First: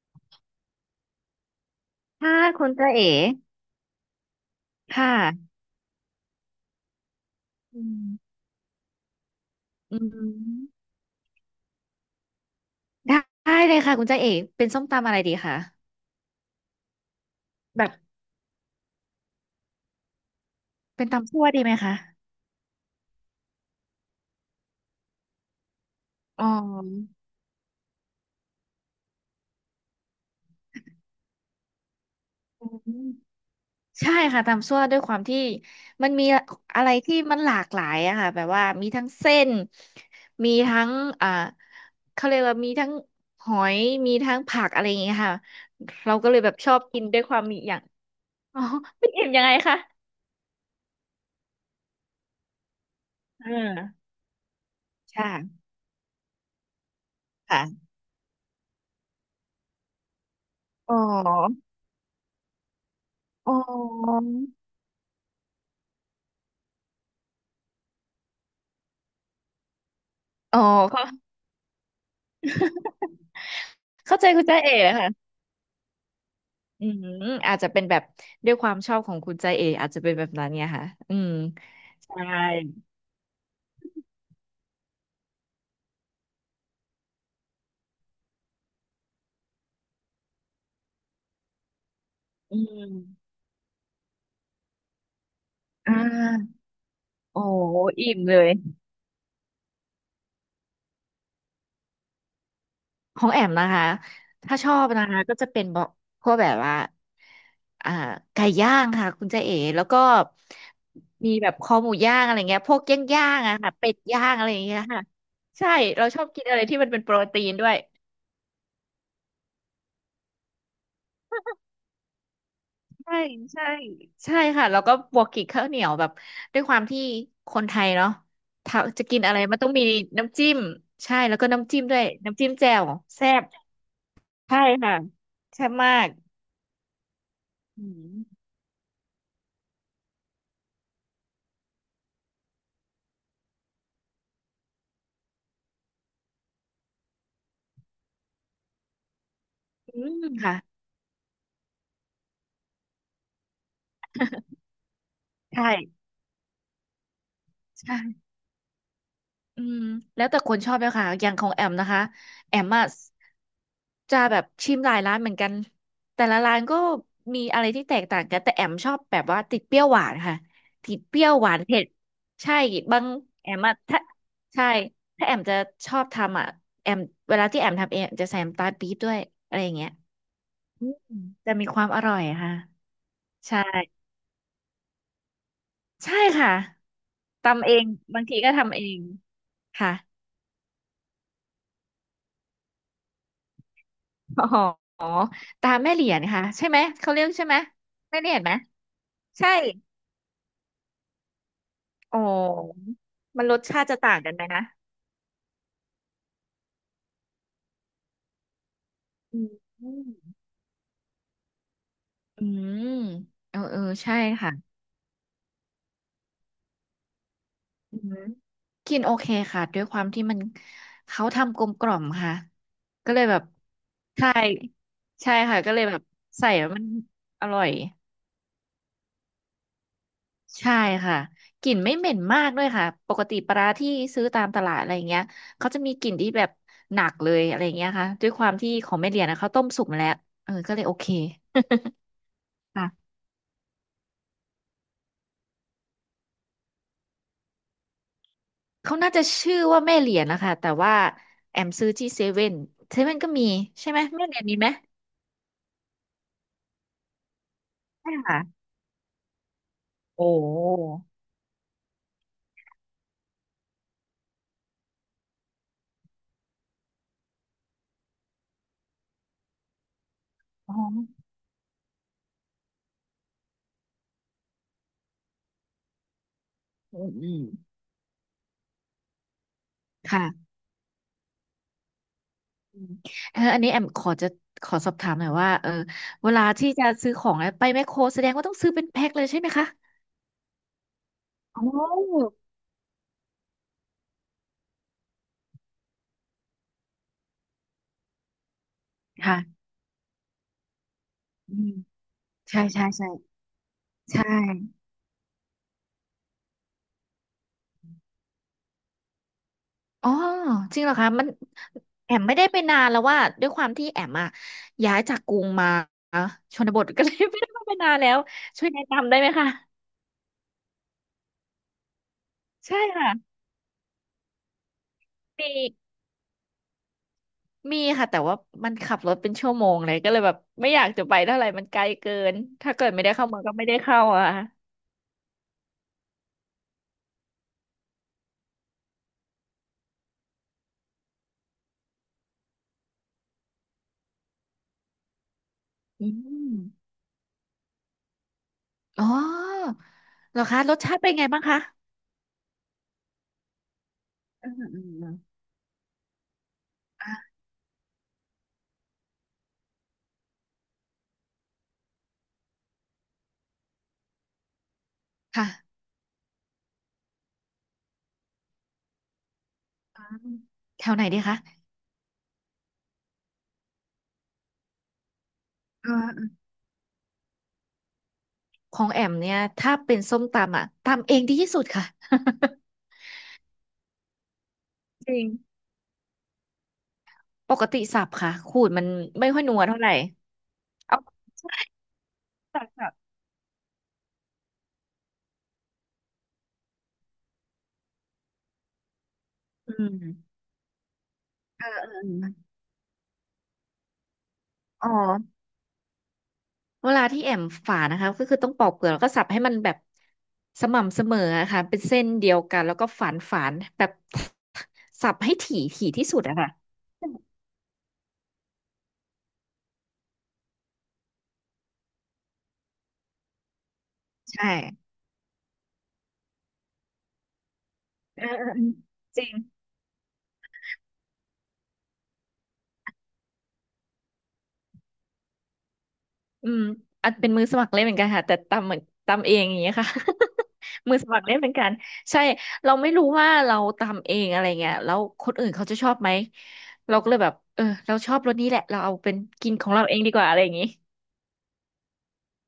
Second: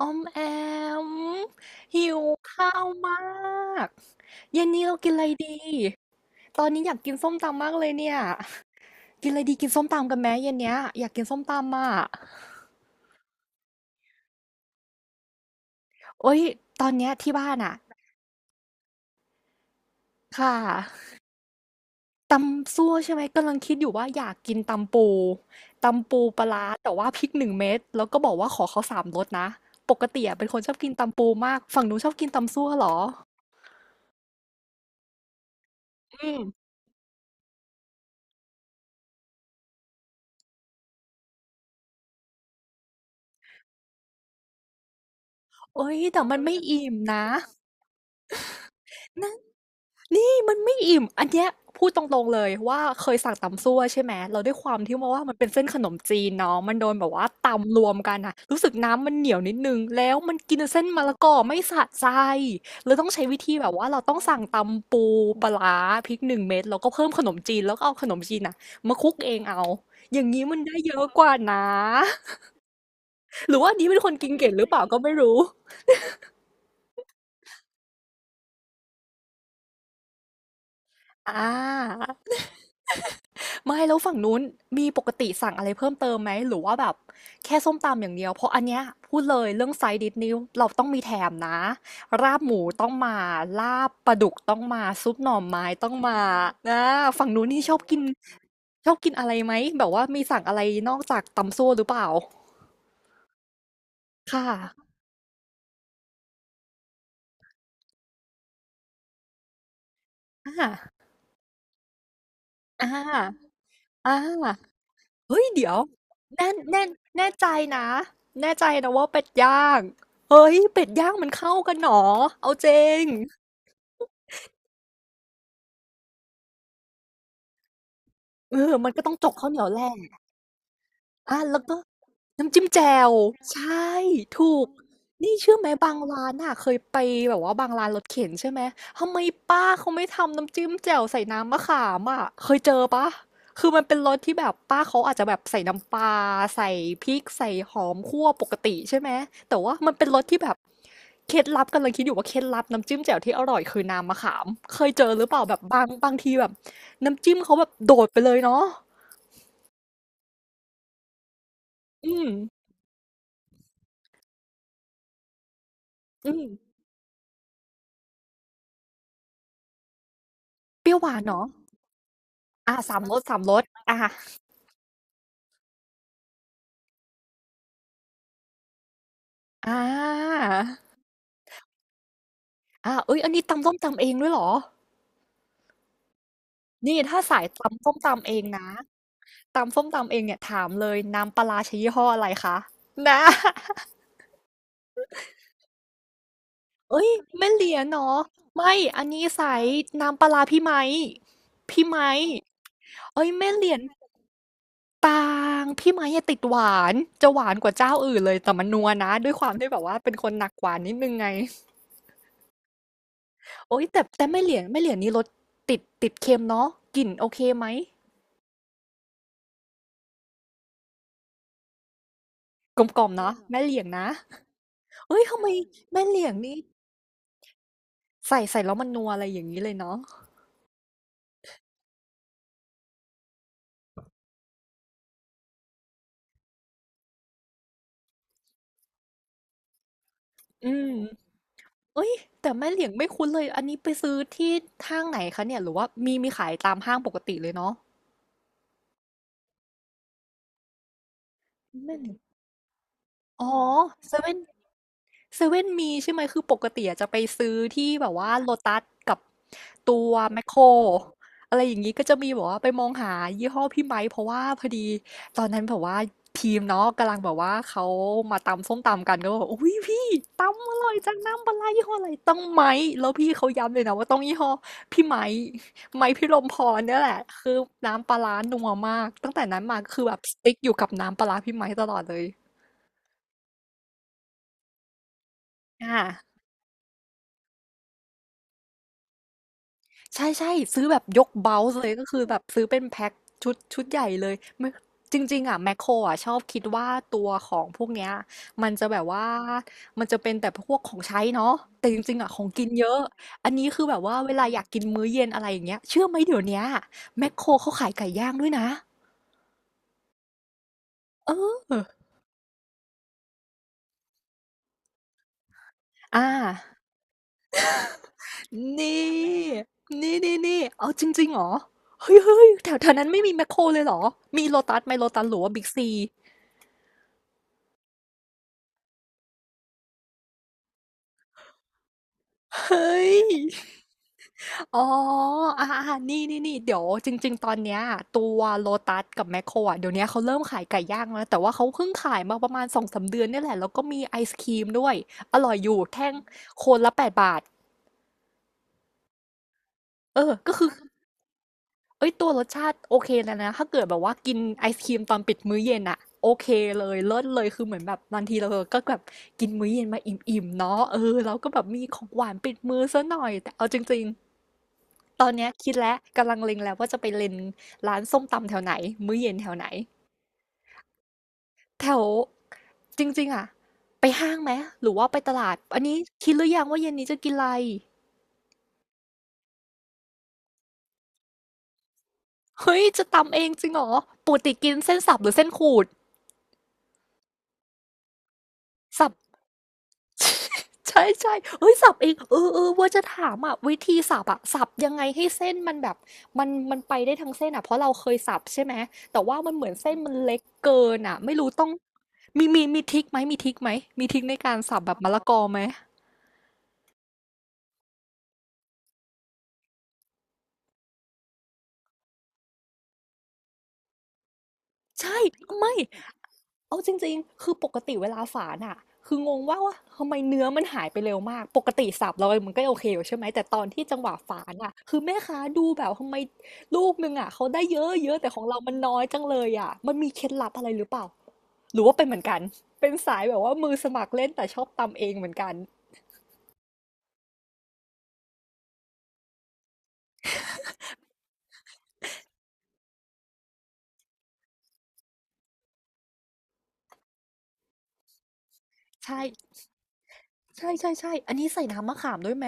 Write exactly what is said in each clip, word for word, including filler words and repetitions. ออมแอมหิวค่ะคุข้าณวจ้าเอ๋มากเย็นนี้เรากิค่ะนอะไรดีตอนนี้อยากกินส้มตำมากอืเลยเนี่ยมกินอะไรดีกินส้มอืตำกันไหมเย็นเนี้ยมอยากกินส้มตำอ่ะได้ได้เลยค่ะคุณจ้าเอ๋เป็นส้มตำอะไรดีคะโอ๊ยตอนเนี้ยที่บ้านอ่ะแบบค่เป็นะตำซั่วดีไหมคะตำซั่วใช่ไหมกำลังคิดอยู่ว่าอยากกินตำปูตำปูปอ๋ลาร้าแต่ว่าอพริกหนึ่งเม็ดแล้วก็บอกว่าขอเขาสามรสนะปกติอะเป็นคนชอบกินตำปูมากฝั่งนู้นชอบกินตำซั่อืวเหรอมใช่ค่ะตำซั่วด้วยความที่มันมีอืมอะไรที่มันหลากหลายอะค่ะแบบว่ามีทั้งเส้นมีทั้งอ่าเขาเรียกว่ามีทั้งหอยมีทั้งผักอะไรอย่างเงี้ยค่ะโอ๊ยเราแต่ก็เลมันยแบไม่บชอบอิ่มกินด้วนะยความมีอย่าง อ๋อไม่อิ่มน่า ยังไงคะนี่มันไม่อิ่มอันเนี้ยพูดตรงๆเลยว่าเคยสั่งอ่ตำซั่วใช่ไหามแล้วด้วยความที่ว่ามันเป็นใช่เส้นขนมจีนเนาะมันโดนแบบว่าค่ะตำรวมกันน่ะรู้สึกน้ำมันเหนียวนิดหนึ่งแล้วมันกินเส้นอ๋มะละกอไม่อ สะใจเลยต้องใช้วิธีอ๋แบบว่าเราต้องอสั่งตำปูปลาร้าพริกหนึ่งเม็ดแล้วก็เพิ่มขนมจีนแล้วก็เอาขนมจีนน่ะมาคลุกเองเอาอย่างงี้มัอ๋อนได้เยอะเข้ากว่านะหรือว่าอันนี้เป็นคนเข้าใจกินคุณเก่งใจหรือเอ๋เปล่าก็ไม่ค่ะรู้อืมอาจจะเป็นแบบด้วยความชอบของคุณใจเอ๋อาจจะเป็นแบบนั้นเนี่ยค่ะอืมอใช่า ไม่แล้วฝั่งนู้นมีปกติสั่งอะไรเพิ่มเติมไหมหรือว่าแบบแค่ส้มตำอย่างเดียวเพราะอันเนี้ยพูดเลยเรื่องไซด์ดิชนี้เราต้องมีแถมนะราบหอืมูมต้องมาลาบปลาดุกต้องมาซุปหน่อไม้ต้ออ่งมาานะฝั่งโอ้นู้นนี่ชอบกินอิ่มเลยชอบกินอะไรไหมแบบว่ามีสั่งอะไรนอกจากตำซั่วหรือเปล่าของแอมนะคะค่ถ้าชอบะนะคะก็จะเป็นบอกพวกแบบว่าอ่าไก่ย่างค่ะคุณใจเอ๋แล้วก็อ่ามีแบบคอหมูย่างอะไรเงี้ยพวกอ่ย่างย่างาอะค่ะเป็ดอ่า ย่างอะไรอย่างเงี้ยค่ะเฮ้ยเดี๋ใช่ ยวเราชอบกินแน่อะไรที่แน่มันเป็นโปรแน่ตีใจนด้วย นะแน่ใจนะว่าเป็ดย่างเฮ้ยเป็ดย่างมันเข้ากันหนอเอาจริงใช่ใช่ใช่ค่ะแล้วก็บวกกิ่งข้าวเหนียวแบบด้วยความที่คนไทยเนาะเออถ้ามันก็จะต้องกินจกอะไรข้าวเหมันนียต้วองแหลมีะน้ำจิ้มใช่แล้อะวก็แล้วน้ำก็ จิ้มด้วยน้ำจิ้มน้ำจิ้มแจ่วแจ่วแซ่บใช่ถูใช่กค่ะนี่เชื่อแซ่ไหมบมาบางกร้านน่ะเคยไปแบบว่าบางอืร้านรถเข็นมใช่ไหมทำไมป้าเขาไม่ทำน้ำจิ้มแจ่วใส่น้ำมะขามอะเคยเจอเปล่าคือมันเป็นรสที่แบบป้าเขาอาจจะแบบใส่น้ำปลาใส่พริกใส่หอมคั่วปกติใช่ไหมแต่ว่ามันอืเป็นมรสที่แบค่ะบเคล็ดลับกำลังคิดอยู่ว่าเคล็ดลับน้ำจิ้มแจ่วที่อร่อยคือน้ำมะขามเคยเจอหรือเปล่าแบบบางใช่บางทีแบบน้ำจิ้มเขาแบบโดใช่ ดไปเลยเนาะอืมแล้วแต่คนชอบเลยค่ะอย่างของแอมนะคะอืมแอมอะจะแบบชิมหลายร้านเหมือนกันแต่อืละมร้านก็มีอะไรที่แตกต่างกันแต่แอมชอบแบบว่าติดเปรี้ยวหวานค่ะเปติรี้ยวดหวาเปนรี้ยเหรวอ หวานเผ็ดใช่อาสาบามงรสสามแอรมสอะอาถ้าใช่ถ้าแอมจะชอบทำอะแอมเวลาที่แอมทำเองจะใส่น้ำตาลปี๊บด้วยอะไรอย่างอาเงี้ยอืมจะมีความอร่อยอะค่ะอาเฮ้ยอันนี้ใช่ตำส้มตำเองด้วยเหรอใช่ค่ะนี่ถ้าสายทำเอตำงส้มบางตำเอทีงก็นะทำเองตำส้มค่ะ ตำเองเนี่ยถามเลยน้ำปลาร้าใช้ยี่ห้ออะไรคะนะ อ๋อตาแม่เหรียญค่ะใช่ไหมเฮ้ยเขาเรียกใช่แม่ไหมเหรียญเหรอแม่เหรียญไหมไม่อันนี้ใช่สายน้ำปลาร้าพี่ไมค์พี่ไมอ๋อค์เฮ้ยมันแม่รสเหรียญชาติจะต่างกันไหมนะบางพี่ไมค์อะติดหวานจะหวานกว่าเจ้าอื่นเลยแต่มันนัวนะด้วยอืความที่มแบบว่าเป็นคนหนักหวานนิดหนึ่งไง อืมเออเอโอ๊อยแต่ใช่แต่แม่เหค่ะลียงแม่เหลียงนี่รสติดติดเค็มเนาะกลิ่นโอเคไหมอืมกินโอเคค่ะด้วยความที่มันเขาทำกลมกล่อมค่ะกลมกล่อมก็เลยเนาะแบบแม่เหลียงนะใช่เอ้ยใช่ทำไมค่ะก็เลยแบบแม่เหลียงใส่นี่แล้วมันอร่อย ใส่ใส่แล้วมันนัวอะไรอย่างนี้เลยเนาะใช่ค่ะกลิ่นไม่เหม็นมากด้วยค่ะปกติปลาร้าที่ซื้อตามตลาดอะไรอย่างเงี้ยเขาจะมีกลิ่นที่แบบหนักเลยอะไรอย่างเงี้ยค่ะด้วยความที่ของแม่เหรียญนะเขาต้มสุกมาแล้วเออก็อืเลยมโอเคเอ้ยแต่แม่เหลียงไม่ค่ะคุ้นเลยอันนี้ไปซื้อที่ห้างไหนคะเนี่ยหรือว่ามีมีขายตามห้างปกติเลยเนาะเขาน่าจะชื่อว่าแม่เหรียญนะคะแต่ว่าแอมซื้อแม่เหที่ลียงเซเว่นเซเว่นก็อ๋มีอใช่ไหมเซแม่เว่เหน รียญมีไหมเซเว่นมีใช่ไหมคือปกติอะจะไปซื้อที่แบใช่บว่าค่ะโลตัสกับตัวโอ้แมคโครอะไรอย่างนี้ก็จะมีแบบว่าไปมองหายี่ห้อพี่ไมค์เพราะว่าพอดีตอนนั้นแบบว่าทีมเนาะกำลังแบบว่าเขามาตำส้มตำกันก็บอกอุ้ยพี่ตำออ๋อร่อยจังน้ำปลาร้ายี่ห้ออะไรต้องไมค์แล้วพี่เขาย้ำเลยนะว่าต้องยี่ห้อพี่ไมค์ไมค์พี่ลมพรเนี่อืยแหมละอืมคือน้ำปลาร้านัวมากตั้งแต่นั้นมาก็คือแบบสค่ะติ๊กอยู่กับน้ำปลาร้าพี่ไมค์ตลอดเลยอืมเอออันนี้แอมขอจะขอสอบถามหน่อยว่าเอออ่า เวลาที่จะซื้อของอะไปแมคโครแสดงว่าต้องซื้อเป็นแพ็คเลยใช่ไหมคะ ใช่ใช่ซื้อแบบยกเบาอ๋ส์เลยก็คืออแบบซื้อเป็นแพ็คชุดชุดใหญ่เลยไม่จริงๆอ่ะแมคโครอ่ะชอบคิดว่าตัวของพวกเนี้ยมันจะแบบว่าค่ะมันจะเป็นแต่พวกของใช้เนาะอืมแต่จริงๆอ่ะของใช่กินใช่เยอะใช่อันนี้คือแบบว่าใช่เวลาอยากกินมื้อเย็นอะไรอย่างเงี้ยเชื่อไหมเดี๋ยวเนี้ยแมคโครเขาขายไก่ย่างด้วยนะอ๋อจริงเหรอคะมันเออแอมไม่ได้ไปนานแล้วว่าด้วยความที่แอมอะย้ายจากกรุงมาอ่าชนบทก็เลยไม่ได้ไปนานแล้วช่วยนแนะนำได้ไหมี่คะนี่นี่นี่เอาจริงๆเหรอเฮ้ยเฮ้ยแถใช่วแถวนั้นไม่ค่ะมีแมคโครเลยเหรอมีโลตัสไหมโลตัสหรือว่ามีบิ๊กซีมีค่ะแต่ว่ามันขับรถเป็นชั่วโมงเลยก็เลยแบบไม่อยากจะไปเท่าไหร่มันไกลเกินถ้าเฮ้เกิดไม่ย ได้เข้าเมืองก็ไม่ได้เข้าอะค่ะอ๋ออ่าอ่านี่นี่นี่เดี๋ยวจริงๆตอนเนี้ยตัวโลตัสกับแมคโครอ่ะเดี๋ยวนี้เขาเริ่มขายไก่ย่างแล้วนะแต่ว่าเขาเพิ่งขายมาประมาณสองสามเดือนเนี่ยแหละ แล้วก็มีไอศครีมด้วย อร่อยอยู่ อืแท่งมคนละแปดบาท อ๋อเออเหรอก็คะคือรสชาติเป็นไงบ้างคะเอ้ยตัวรสชาติโอเคแล้วนะ ถ้าเกิดแบบว่ากินอืมไออืมอศครีมืตอมนปิดมื้อเย็นอ่ะโอเคเลย เลิศอ่ะเลย คือเหมือนแบบบางทีเราก็แบบกินมื้อเย็นมาอิ่มๆเนาะเออเราก็แบบมีของหวานปิดมือซะหน่อยแต่เอาจริงๆ ตอนค่ะ เนี้ยคิดแล้วกำลังเล็งแล้วว่าจะไปเล็งร้านส้มตำแถวไหนมื้อเย็นแถวไหนแถวไหนดีคะแถวจริงๆอ่ะไปห้างไหมหรือว่าไปตลาดอันเนี้คิดหออรือยังว่าเย็นนี้จะกินอะไรของแอมเนี่ยถ้าเป็นส้มตำอ่ะตำเองดีที่สุดค่ะ เฮ้ยจะตำเองจริงเหรอปกติกินเส้น จสัริบหงรือเส้นขูดปกติสับค่ะขูดมันสับ ไม่ค่อยนัวเท่าไหร่ เอาใช่ใช่เฮ้ยสับเองเออเอจากอแบว่าสับจะถามอ่ะวิธีสับอ่ะสับยังไงให้เส้นมันแบบมันมันไปได้ทั้งเส้นอ่ะเพราะเราเคยสับใช่ไหมแต่ว่ามันเหมืออืนเส้นมันมเล็กเกินอ่ะไม่รู้เอต้อองเออเอมีอมีมีทริคไหมมีทริคไหมมีทริคในการสับอ๋อแบบมะละกอไหม เวลาที่แอมฝานะคะก็คือต้องปอกเปลือกแล้วก็สับให้มันแบบสม่ำเสมออะค่ะเป็นเส้นเดียวกันแล้วก็ฝานฝานแบบ สับใช่ให้ถี่ไม่ถี่ที่สุดอะค่ะเอาจริงๆคือปกติเวลาฝานอะคืองงว่าว่าทำไมเนื้อมันหายไปเร็วมากปกติสับเรามันก็โอเคอยู่ใช่ไหมแต่ตอนที่จังหวะฝาใช่นอะคือแม่ค้าดูแบบทำไมลูกนึงอะเขาได้เยอะเยอะเออแต่ขอเองอเอเราอมันน้อยจัจงริง เลยอะมันมีเคล็ดลับอะไรหรือเปล่าหรือว่าเป็นเหมือนกันเป็นสายแบบว่ามือสมัครเล่นแต่ชอบตำเองเหมือนกันอืมอัจเป็นมือสมัครเล่นเหมือนกันค่ะแต่ตำเหมือนตำเองอย่างเงี้ยค่ะ มือสมัครเล่นเหมือนกันใช่เราไม่รู้ว่าเราตำเองอะไรเงี้ยแล้วคนอื่นเขาจะชอบไหมเราก็เลยแบบเออเราชอบรสนี้แหละเราเอาเป็นใช่กินของเราเองดีกว่าอะไรอย่างงี้ใช่ใช่ใช่อันนี้ใส่น้ำมะขามด้วยไหม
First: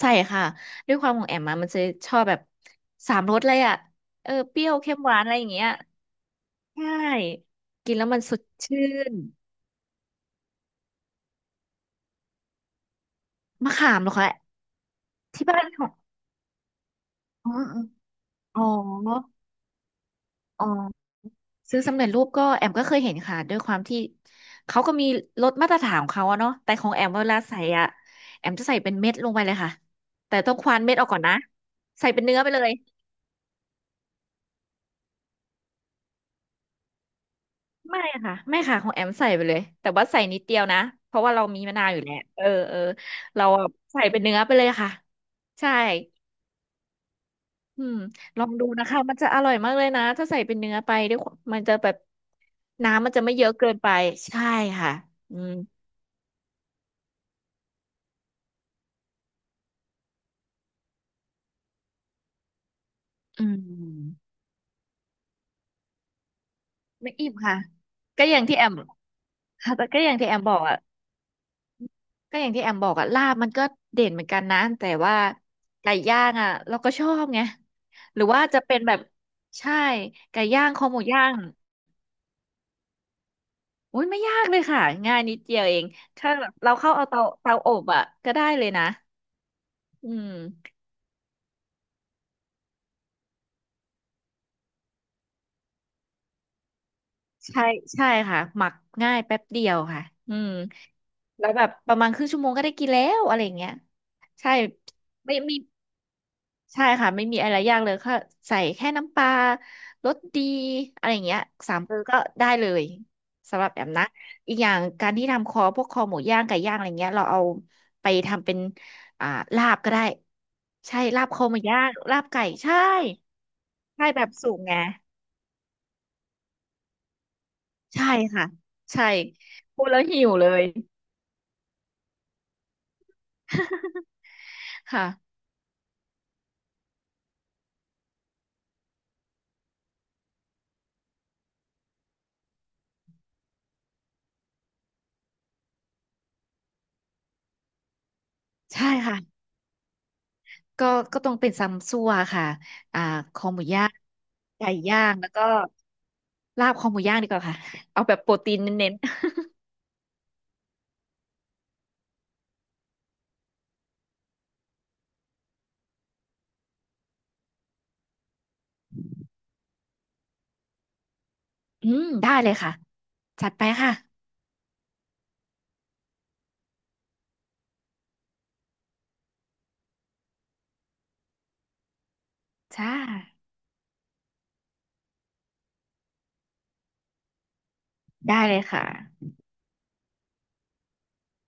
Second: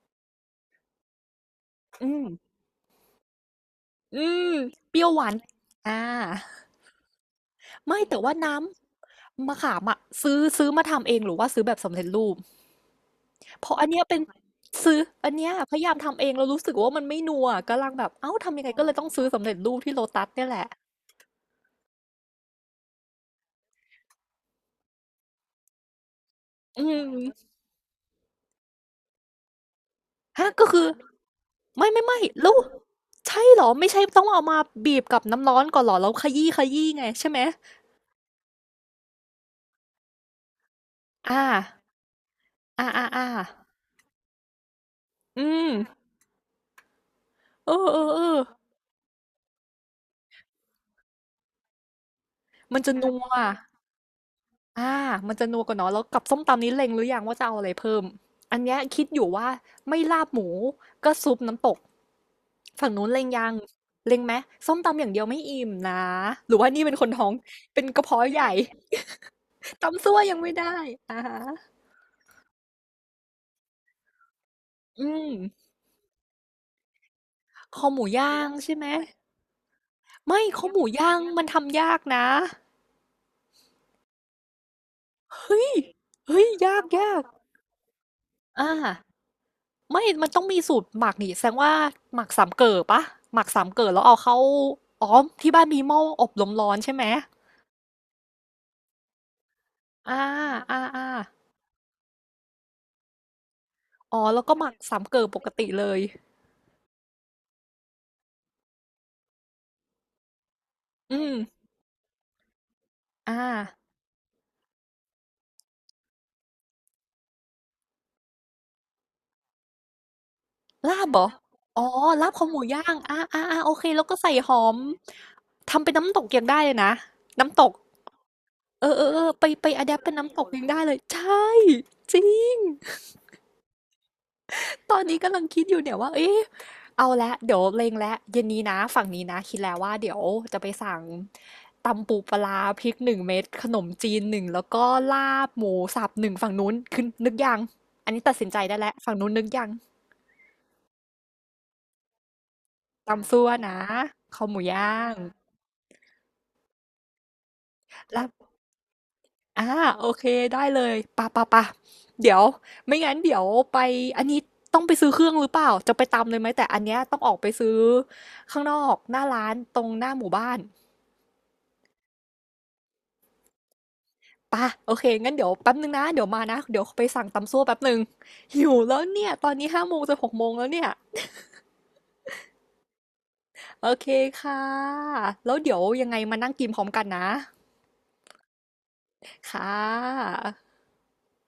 ใช่ค่ะด้วยความของแอมมามันจะชอือบมแบบสามรสเลยอ่ะอืเออมเปรี้ยวเค็เปมรี้ยหววาหนวาอะนไรอย่างเงี้ยอ่า ใช่กินไม่แล้วแต่มันว่าสดน้ชื่นำมะขามอะซื้อซื้อมาทำเองหรือว่าซื้อแบบสำเร็จรูปเพมะราะอันขาเนี้มยเหรอเป็นคะซื้ออันที่เนี้ยบ้านพขยาองยามทำเองแล้วรู้สึกว่ามันไม่นัวอ๋อกำลังแบบเอ้าทำอ๋อยังไงก็เลยต้องซื้อสำเร็จรูปที่โลตัสเนี่ยแหอ๋ละอ ซื้อสำเร็จรูปก็แอมก็เคยเห็นค่ะด้วยความที่เขาก็มีรสมาตรฐานของเขาอะเนาะแต่อืของแอมเวลามใส่อะแอมจะใส่เป็นเม็ดลงไปเลยค่ะแต่ฮะต้องก็ควานคือเม็ดออกก่อนนะไม่ไม่ใส่ไม่เป็นเนื้อไปแล้วเลยใช่เหรอไม่ใช่ต้องเอามาบีบกับน้ำร้อนก่อนเหรอแล้วขยี้ขยี้ไงใช่ไหมไม่ค่ะไม่ค่ะของแอมใส่ไปเลยแต่ว่าใส่นิดเดียวนะเพราะว่าเราอามีมะนาวอยู่แล้วเออเอออาอ่าอาเราอะใส่เป็นเนื้อไปเลยค่ะอืมใช่เอออืมเออเออลองดูนะคะมันจะอร่อยมากเลยนะถ้าใส่เป็นเนื้อไปด้วยความมันจะแบบมันจะน้ำนัมันจะว ไม่เยอะเกินไปใช่ค่ะอ่ามัอืนจะมนัวกว่าเนาะแล้วกับส้มตำนี้เล็งหรือยังว่าจะเอาอะไรเพิ่มอันเนี้ยคิดอยู่ว่าไม่ลาบหมูก็ซุปน้ำตกฝั่งนู้นเล็งอืยังเล็งไหม มส้มตำอย่างเดียวไม่อิ่มนะหรือว่านี่เป็นคนไม่ท้ออิ่งมค่ะเป็นกระเพาะก็อใหย่างญ่ ที่แอม ค่ะ แต่ก็ตำอซั่ย่างวที่แอยังมไม่บอกได้อ่ะอะฮะก็อย่างที่แอมบอกอ่ะลาบมันก็เด่นเหมือนกันนะแต่อืว่ามไก่ย่างอ่ะเราก็ชอบไงคอหมูหรือย่าว่างจะใช่เป็นไหม แบบใช่ไม่ไก่คย่าองหคมูอหมูย่างย่างมันทำยากนะโอ้ยไม่ยากเลยค่ะง่ายนิดเดียเฮ้วยเองถ้าเฮ้แบยบเรายากเข้าเอาเตาเตาอบอ่ะก็ได้ๆเลยนะอา ไม่อืมันมต้องมีสูตรหมักนี่แสดงว่าหมักสามเก๋อปะ หมักสามเก๋อแล้วเอาเข้าอ๋อที่บ้านมีหม้ออบลมร้อนใช่ไหมใช่ใช่ค่ะหมักง่ายแป๊บเดียวค่ะอ่าอืมอ่าอ่าแล้วแบบประมาณครึ่งชั่วโมงก็ได้กินแล้วอะไรอย่างเงี้ยอ๋อแล้วใช่ก็หมักสามเก๋อไม่ปกมี ติเลยใช่ค่ะไม่มีอะไรยากเลยค่ะใส่แค่น้ำปลารสดีอะไรอือย่างมเงี้ยสามเกลือก็ได้เลยอ่าสำหรับแอมนะอีกอย่างการที่ทำคอพวกคอหมูย่างไก่ย่างอะไรเงี้ยเราเอาไปทำเป็นอ่าลาบก็ได้ใช่ลาบเหรลาอ บคอหมูย่าอ๋องลาบลาบคไก่อหมูใช่ย่างอ่าอ่าอ่าโอเคแล้วใช่ก็แบใส่บสุหกอไงม ทำเป็นน้ำตกยังได้เลยนะน้ำตกใช่ค่ะเออเอใช่อเออไปไปพูอะดแดแล้ปวเป็นหิวน้ำตเลกยัย งได้เลยใช่จริง ตอนค่ะนี้กำลังคิดอยู่เนี่ยว่า เอ๊ะเอาละเดี๋ยวเล็งแล้วเย็นนี้นะ ฝั่งนี้นะ คิดแล้วว่าเดี๋ยวจะไปสั่งตำปูปลาพริกหนึ่งเม็ดขนมจีนหนึ่งแล้วก็ลาบหมูสับหนึ่งฝั่งนู้นคือนึกยังอันนี้ตัดสินใจได้ใช่แล้วฝั่งค่ะนู้นนึกยังก็ก็ต้องเป็นซัมซั่วค่ะอ่าตำคซั่อวหมูนะย่างข้าหมูไก่ย่าย่างงแล้วก็ ลาบคอหมูย่างดีกว่าค่ะ เอาแบบแล้วโปรตีนเน้นอ่าโอเคได้เลยปะปะปะเดี๋ยวไม่งั้นเดี๋ยวไปอันนี้ต้องไปซื้อเครื่องหรือเปล่า จะไปตำเลยไหม แต่อันเนี้ยต้องออกไปซื้อข้างนอกหน้าร้านตรงหน้าหมู่บ้าน ๆอืมได้เลยค่ะ จัดไปค่ะป่ะโอเคงั้นเดี๋ยวแป๊บนึงนะเดี๋ยวมานะเดี๋ยวไปสั่งตำซั่วแป๊บนึงหิวแล้วเนี่ยตอนนี้ห้าโมงจะหกโมงแล้วเนี่ยจ้าโอเคค่ะแล้วเดี๋ยวยังไงมานั่งกินพร้อมกันนะได้เลยค่ะค่ะ